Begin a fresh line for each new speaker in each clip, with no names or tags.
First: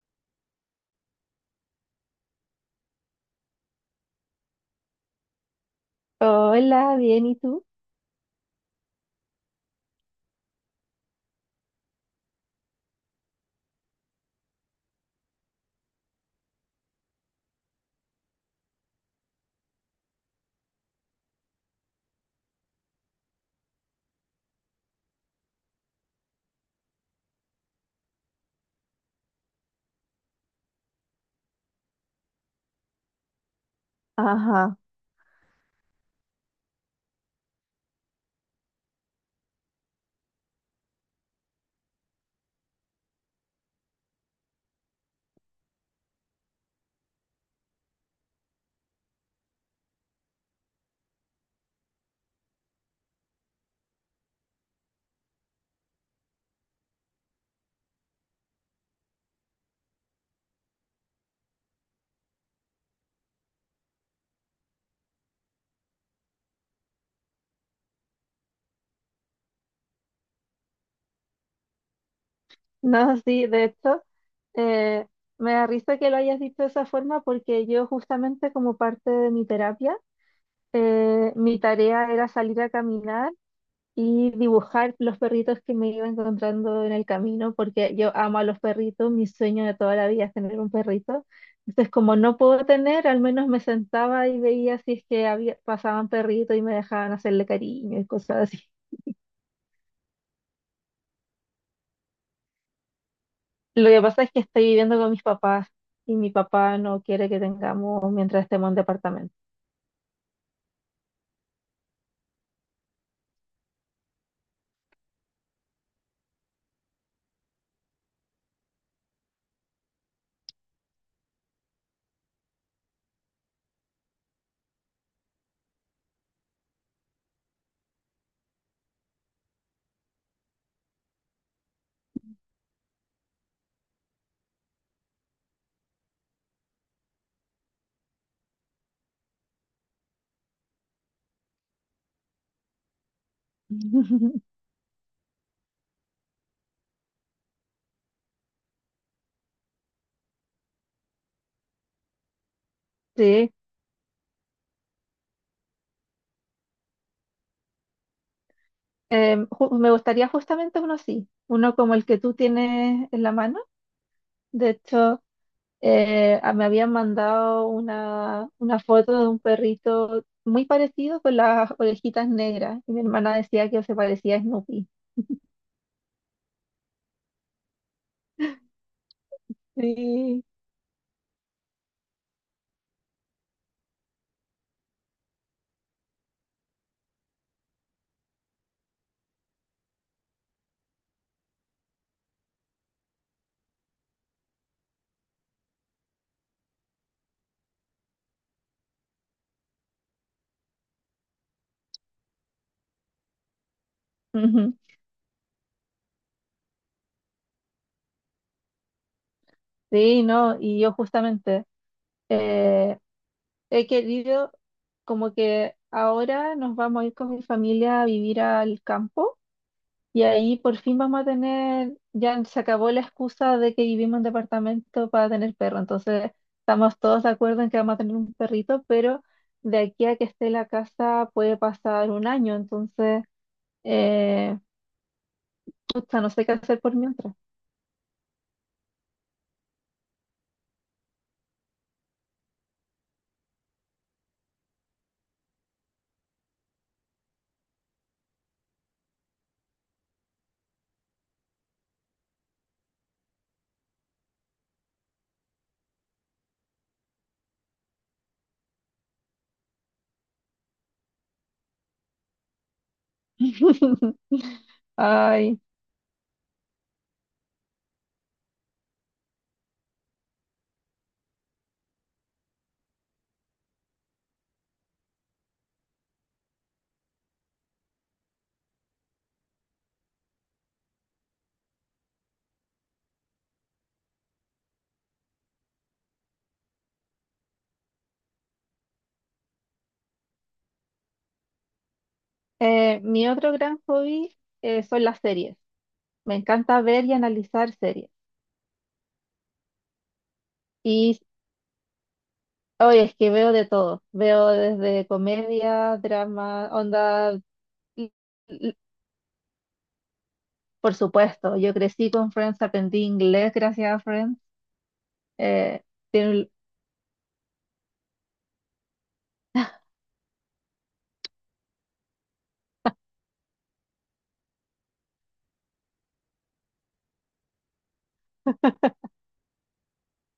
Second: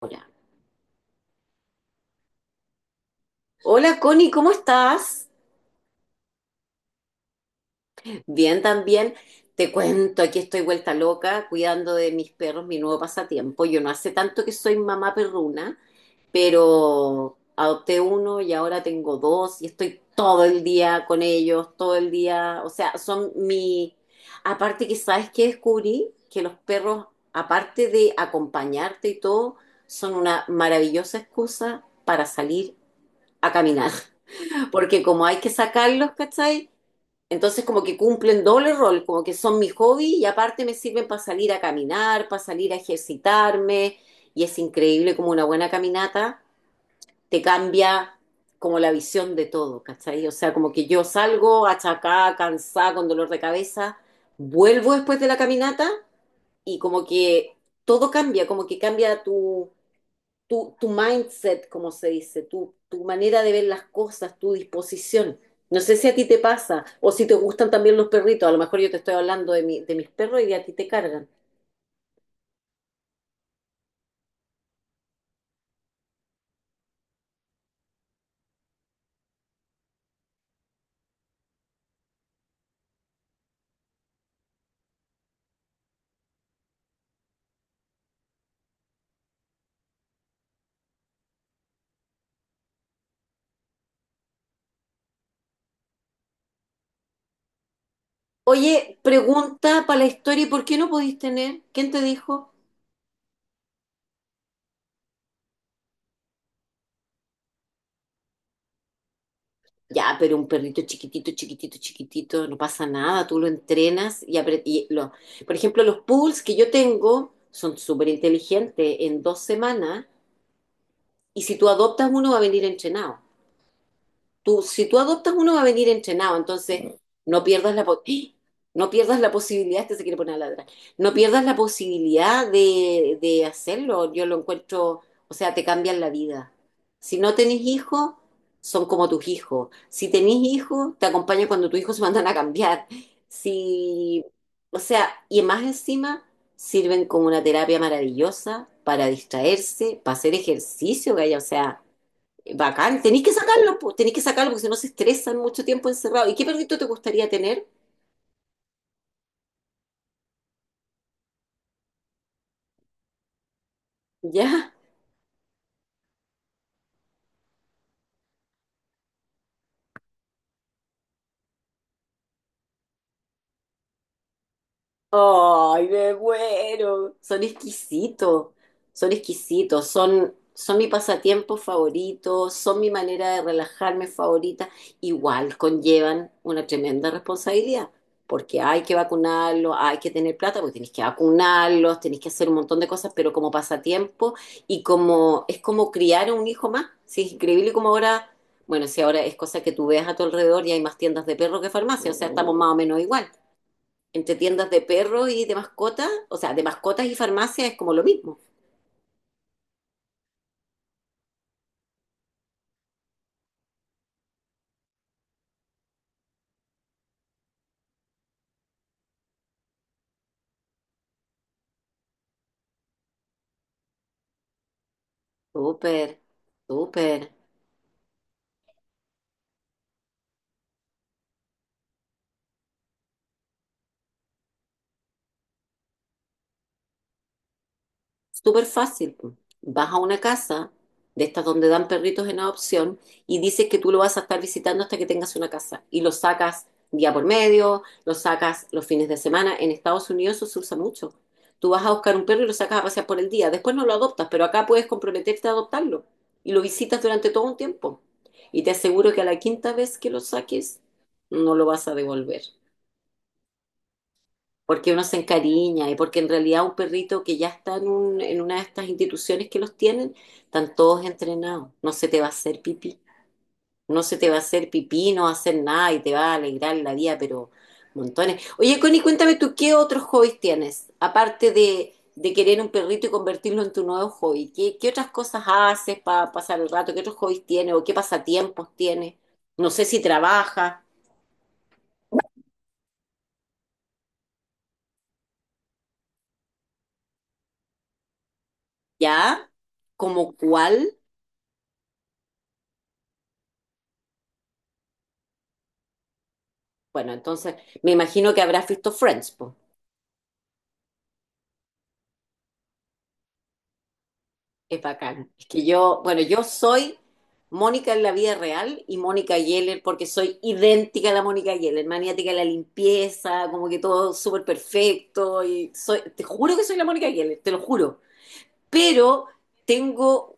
Hola. Hola Connie, ¿cómo estás?
Hola, bien, ¿y tú?
Bien, también. Te cuento, aquí estoy vuelta loca cuidando de mis perros, mi nuevo pasatiempo. Yo no hace tanto que soy mamá perruna, pero adopté uno y ahora tengo dos y estoy todo el día con ellos, todo el día. O sea, son mi... Aparte que sabes que descubrí que los perros, aparte de acompañarte y todo, son una maravillosa excusa para salir a caminar.
Ajá.
Porque como hay que sacarlos, ¿cachai? Entonces como que cumplen doble rol, como que son mi hobby y aparte me sirven para salir a caminar, para salir a ejercitarme y es increíble como una buena caminata te cambia como la visión de todo, ¿cachai? O sea, como que yo salgo achacada, cansada, con dolor de cabeza, vuelvo después de la caminata y como que todo cambia, como que cambia tu mindset, como se dice, tu manera de ver las cosas, tu disposición. No sé si a ti te pasa o si te gustan también los perritos. A lo mejor yo te estoy hablando de mis perros y a ti te cargan.
No, sí, de hecho, eh, me da risa que lo hayas dicho de esa forma porque yo justamente, como parte de mi terapia, mi tarea era salir a caminar y dibujar los perritos que me iba encontrando en el camino, porque yo amo a los perritos. Mi sueño de toda la vida es tener un perrito. Entonces, como no puedo tener, al menos me sentaba y veía si es que había, pasaban perritos y me dejaban hacerle cariño y cosas así.
Oye, pregunta para la historia, ¿y por qué no podís tener? ¿Quién te dijo?
Lo que pasa es que estoy viviendo con mis papás y mi papá no quiere que tengamos mientras estemos en departamento.
Ya, pero un perrito chiquitito, chiquitito, chiquitito, no pasa nada, tú lo entrenas y lo... Por ejemplo, los poodles que yo tengo son súper inteligentes en 2 semanas y si tú adoptas uno va a venir entrenado. Si tú adoptas uno va a venir entrenado, entonces no pierdas ¡Eh! No pierdas la posibilidad, este se quiere poner a ladrar, no pierdas la posibilidad de hacerlo. Yo lo encuentro, o sea, te cambian la vida. Si no tenés hijos, son como tus hijos. Si tenés hijos, te acompañan cuando tus hijos se mandan a cambiar. Si, o sea, y más encima sirven como una terapia maravillosa para distraerse, para hacer ejercicio, gaya. O sea, bacán, tenéis que
Sí,
sacarlo, po, tenéis que sacarlo porque si no se estresan mucho tiempo encerrado. ¿Y qué perrito te gustaría tener?
me gustaría justamente uno así, uno como el que tú tienes en la mano. De
¿Ya?
hecho, me habían mandado una foto de un perrito muy parecido con las orejitas negras y mi hermana decía que se parecía a Snoopy.
Ay, me muero. Son exquisitos, son exquisitos, son,
Sí.
son mi pasatiempo favorito, son mi manera de relajarme favorita. Igual conllevan una tremenda responsabilidad, porque hay que vacunarlos, hay que tener plata, porque tenés que vacunarlos, tenés que hacer un montón de cosas, pero como pasatiempo y como es como criar a un hijo más. Sí, es increíble como ahora, bueno, si ahora es cosa que tú veas a tu alrededor y hay más tiendas de perros que farmacia, o sea, estamos más o menos igual entre tiendas
Ujú.
de perros y de mascotas, o sea, de mascotas y farmacia es como lo mismo.
Sí, no, y yo justamente, eh, he querido, como que ahora nos vamos a ir con mi familia a vivir al campo y ahí por fin vamos a tener. Ya se acabó la excusa de que vivimos en departamento para tener perro,
Súper,
entonces estamos
súper.
todos de acuerdo en que vamos a tener un perrito, pero de aquí a que esté la casa puede pasar un año. Entonces, eh, pucha, no sé qué hacer por mientras.
Súper fácil. Vas a una casa de estas donde dan perritos en adopción y dices que tú lo vas a estar visitando hasta que tengas una casa y lo sacas día por medio, lo sacas los fines de semana. En Estados Unidos eso se usa mucho. Tú vas a buscar un perro y lo sacas a pasear por el día. Después no lo adoptas, pero acá puedes comprometerte a adoptarlo y lo visitas durante todo un tiempo. Y te aseguro que a la quinta vez que lo saques, no lo vas a devolver porque uno se
Ay,
encariña y porque en realidad un perrito que ya está en una de estas instituciones que los tienen, están todos entrenados. No se te va a hacer pipí, no se te va a hacer pipí, no va a hacer nada y te va a alegrar la vida, pero montones. Oye, Connie, cuéntame tú, ¿qué otros hobbies tienes? Aparte de querer un perrito y convertirlo en tu nuevo hobby, ¿qué otras cosas haces para pasar el rato? ¿Qué otros hobbies tienes o qué pasatiempos tienes? No sé si trabajas,
mi otro gran hobby, son las series. Me encanta ver y analizar series.
¿ya? ¿Como cuál?
Y hoy es que veo de todo. Veo desde comedia, drama,
Bueno,
onda.
entonces me
l-
imagino que habrás
l-
visto Friends, po.
Por supuesto, yo crecí con Friends, aprendí inglés gracias a Friends.
Es bacán. Es que
Eh,
yo, bueno, yo
tiene
soy Mónica en la vida real y Mónica Geller porque soy idéntica a la Mónica Geller, maniática de la limpieza, como que todo súper perfecto y soy, te juro que soy la Mónica Geller, te lo juro. Pero tengo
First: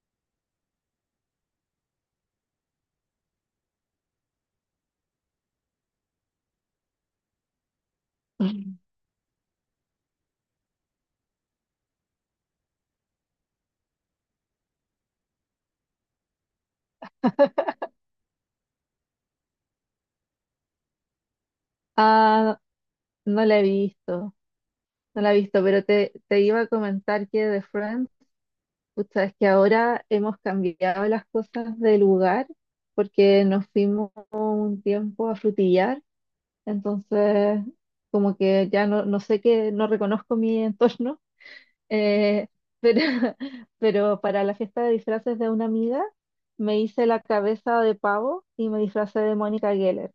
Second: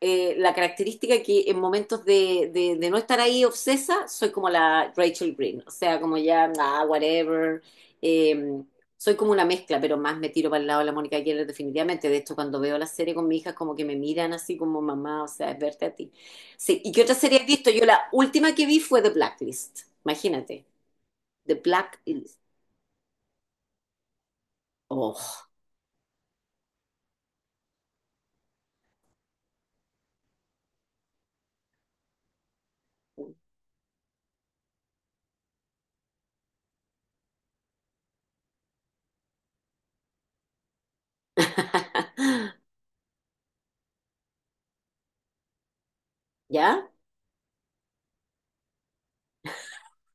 la característica que en momentos de no estar ahí obsesa, soy como la Rachel Green, o sea, como ya, ah, whatever, eh,
un-
soy como una mezcla, pero más me tiro para el lado de la Mónica Geller definitivamente, de hecho cuando veo la serie con mi hija como que me miran así como mamá, o sea, es verte a ti. Sí, ¿y qué otra serie has visto? Yo la última que vi fue The Blacklist, imagínate, The Blacklist,
Ah, no la he visto, no la he
oh,
visto, pero te iba a comentar que de Friends, pucha, es que ahora hemos cambiado las cosas de lugar porque nos fuimos un tiempo a Frutillar. Entonces, como que ya no, no sé qué, no reconozco mi entorno, eh, pero pero para la fiesta de disfraces de una amiga me
¿ya?
hice la cabeza de pavo y me disfracé de Mónica Geller.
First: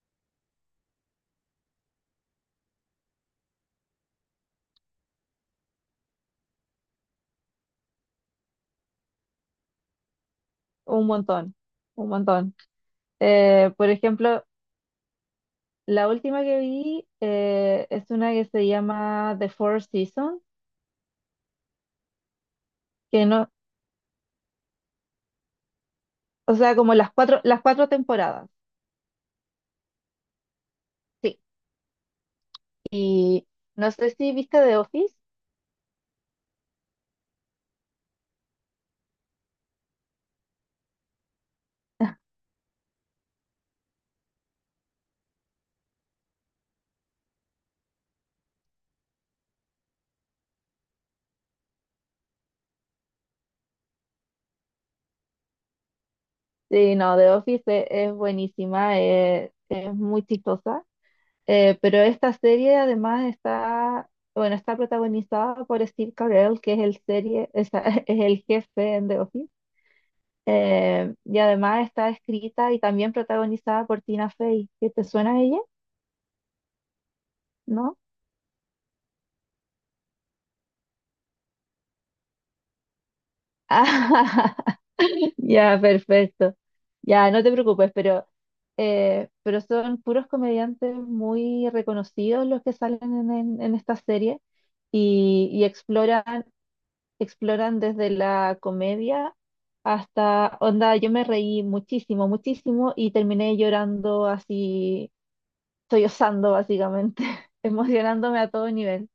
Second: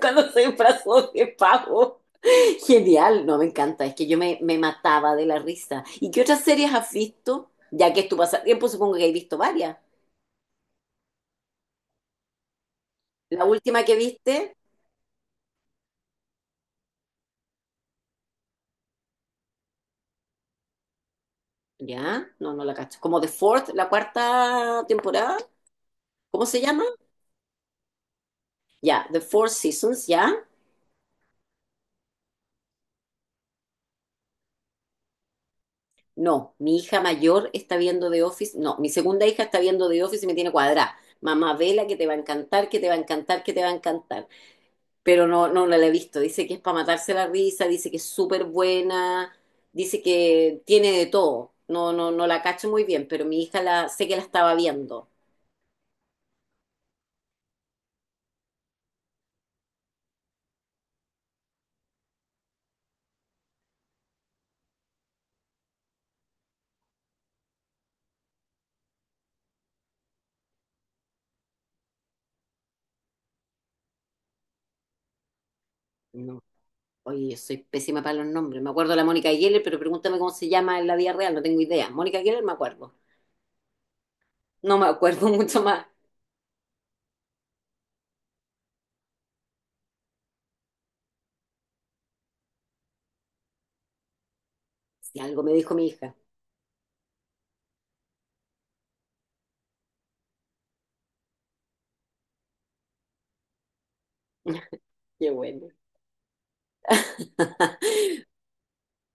Cuando se disfrazó de pavo. Genial, no, me encanta, es que yo me mataba de la risa. ¿Y qué otras series has visto? Ya que es tu pasatiempo, supongo que has visto varias.
Un montón, un montón.
La última
Por
que
ejemplo,
viste,
la última que vi, es una que se llama The Four Seasons,
ya, no, no la cacho. Como
que
The
no,
Fourth, la cuarta temporada, ¿cómo
o
se
sea,
llama?
como las cuatro temporadas.
Ya, The Four Seasons, ya.
Sí. Y no sé si viste The Office.
No, mi hija mayor está viendo The Office, no, mi segunda hija está viendo The Office y me tiene cuadrada. Mamá, vela que te va a encantar, que te va a encantar, que te va a encantar. Pero no la he visto. Dice que es para matarse la risa, dice que es súper buena, dice que tiene de todo. No, no, no la cacho muy bien, pero mi hija la, sé que la estaba viendo.
Sí, no, The Office es buenísima, es muy chistosa, pero esta serie además está, bueno, está protagonizada por Steve Carell, que es el serie, es, es el jefe en The Office, y además está escrita y también protagonizada por Tina Fey, ¿que te suena a ella?
No, oye, yo soy
¿No?
pésima para los nombres. Me acuerdo de la Mónica Geller, pero pregúntame cómo se llama en la vida real, no tengo idea. Mónica Geller me acuerdo. No me acuerdo mucho
Ya,
más.
perfecto. Ya, no te preocupes, pero son puros comediantes muy reconocidos los que salen en, en esta serie
Si algo me
y
dijo mi hija.
exploran, exploran desde la comedia hasta, onda, yo me reí muchísimo, muchísimo y terminé llorando así,
Qué bueno.
sollozando básicamente, emocionándome a todo nivel.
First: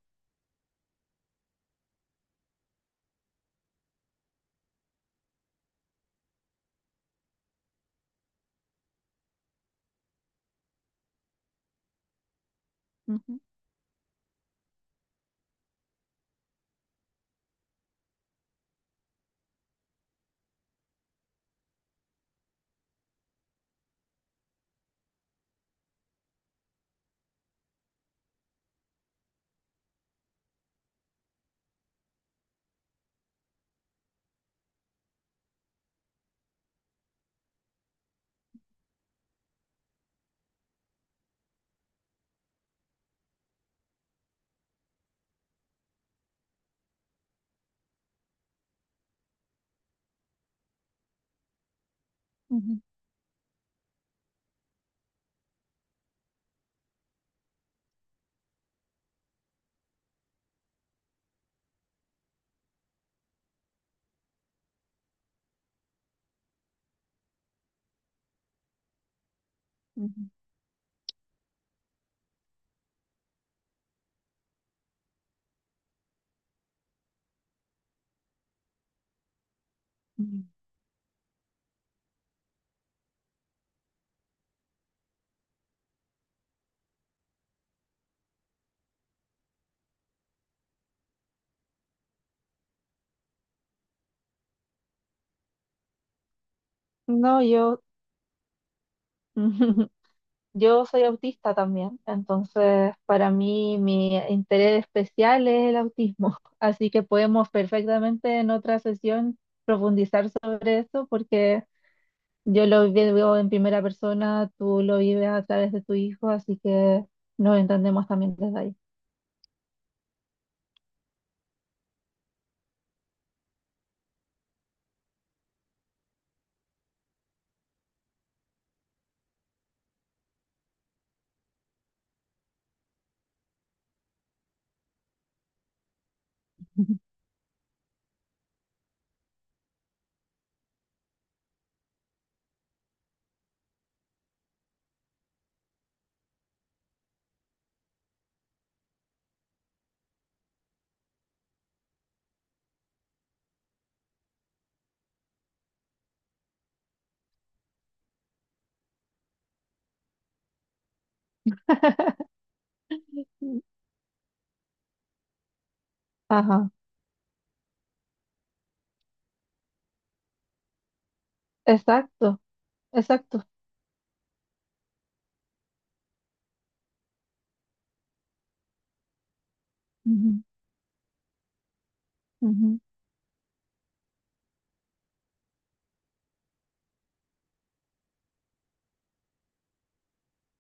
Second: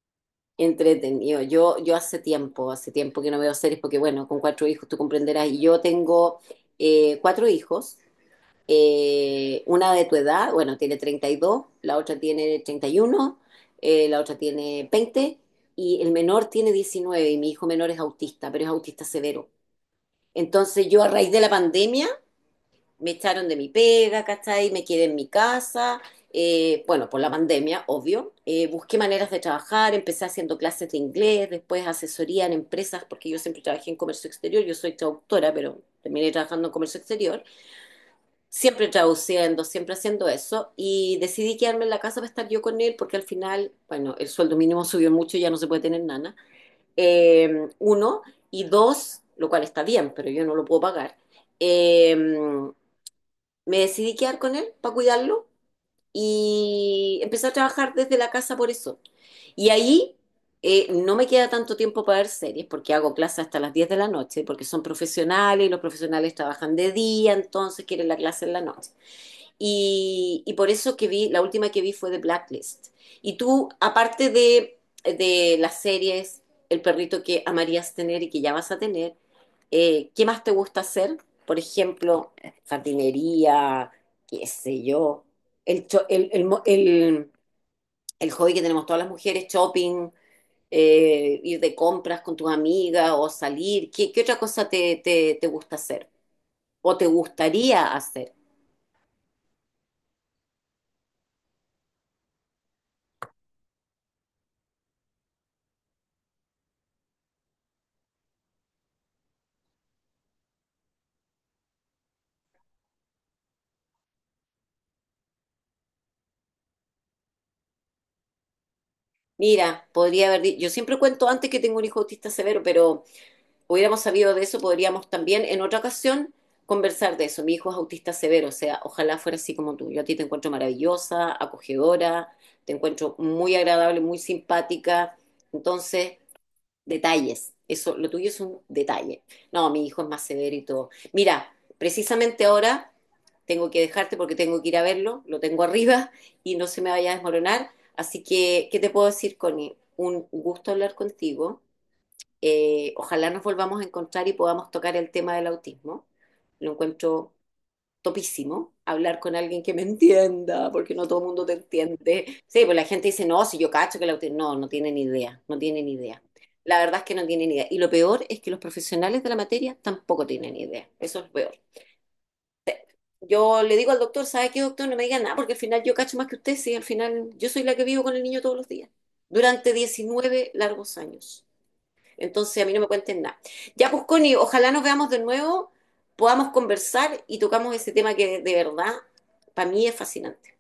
Entretenido. Yo hace tiempo que no veo series porque, bueno, con cuatro hijos, tú comprenderás. Y yo tengo cuatro hijos, una de tu edad, bueno, tiene 32, la otra tiene 31,
Ujú,
la otra tiene 20 y el menor tiene 19 y mi hijo menor es autista, pero es autista severo. Entonces yo a raíz de la pandemia me echaron de mi pega, ¿cachai? Me quedé en mi casa, bueno, por la pandemia, obvio. Busqué maneras de trabajar, empecé haciendo clases de inglés, después asesoría en empresas, porque yo siempre trabajé en comercio exterior, yo soy traductora, pero terminé trabajando en comercio exterior. Siempre traduciendo, siempre haciendo eso. Y decidí quedarme en la casa para estar yo con él, porque al final, bueno, el sueldo mínimo subió mucho, ya no se puede tener nana. Uno, y dos, lo cual está bien, pero yo no lo puedo pagar. eh,
ujú,
Me decidí quedar con él para cuidarlo y empecé a trabajar desde la casa por eso. Y ahí no me queda tanto tiempo para ver series, porque hago clases hasta las 10 de la noche, porque son profesionales y los profesionales trabajan de día, entonces quieren la clase en la noche.
ujú,
Y por eso que vi, la última que vi fue The Blacklist. Y tú, aparte de las series, el perrito que amarías tener y que ya vas a tener, ¿qué más
ujú.
te gusta hacer? Por ejemplo, jardinería, qué sé yo, el, cho- el, mo- el hobby que tenemos todas las mujeres, shopping, ir de compras con tus amigas o salir. ¿Qué otra cosa te gusta hacer o te
No, yo...
gustaría hacer?
Yo soy autista también, entonces para mí mi interés especial es el autismo, así que podemos perfectamente en otra sesión profundizar sobre eso porque yo lo vivo en primera persona, tú lo vives a través de tu hijo, así que nos entendemos también desde ahí.
Mira, podría haber, yo siempre cuento antes que tengo un hijo autista severo, pero hubiéramos sabido de eso, podríamos también en otra ocasión conversar de eso. Mi hijo es autista severo, o sea, ojalá fuera así como tú. Yo a ti te encuentro maravillosa, acogedora, te encuentro muy agradable, muy simpática. Entonces, detalles. Eso, lo tuyo es un detalle. No, mi hijo es más severo y todo. Mira, precisamente ahora tengo que dejarte porque tengo que ir a verlo, lo tengo arriba y no se me vaya a desmoronar. Así que, ¿qué te puedo decir, Connie? Un gusto hablar contigo. Ojalá nos volvamos a encontrar y podamos tocar el tema del autismo. Lo encuentro topísimo hablar con alguien que me entienda, porque no todo el mundo te entiende. Sí, pues la gente dice, no, si yo cacho que la... auti-". No, no tienen idea, no tienen idea.
Ajá,
La verdad es que no tienen idea. Y lo peor es que los profesionales de la materia tampoco tienen idea. Eso es lo peor.
exacto, exacto.
Yo le digo al doctor, ¿sabe qué, doctor? No me diga nada, porque al final yo cacho más que usted, sí, al final yo soy la que vivo con el niño todos los días, durante
Ujú,
19 largos años. Entonces a mí
ujú.
no me cuenten nada. Ya, pues Connie, ojalá nos veamos de nuevo, podamos conversar y tocamos ese tema que de verdad para mí es fascinante.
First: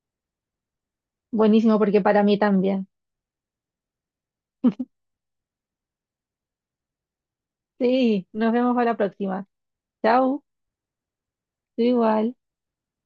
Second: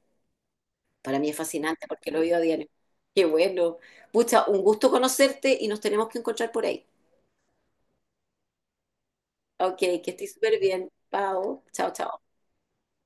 Para mí es
Buenísimo
fascinante
porque
porque lo
para
veo a
mí
diario.
también.
Qué bueno. Pucha, un gusto conocerte y nos tenemos que encontrar por ahí.
Sí, nos vemos para la próxima.
Ok, que estés
Chao,
súper bien. Pau.
tú
Chao, chao.
igual.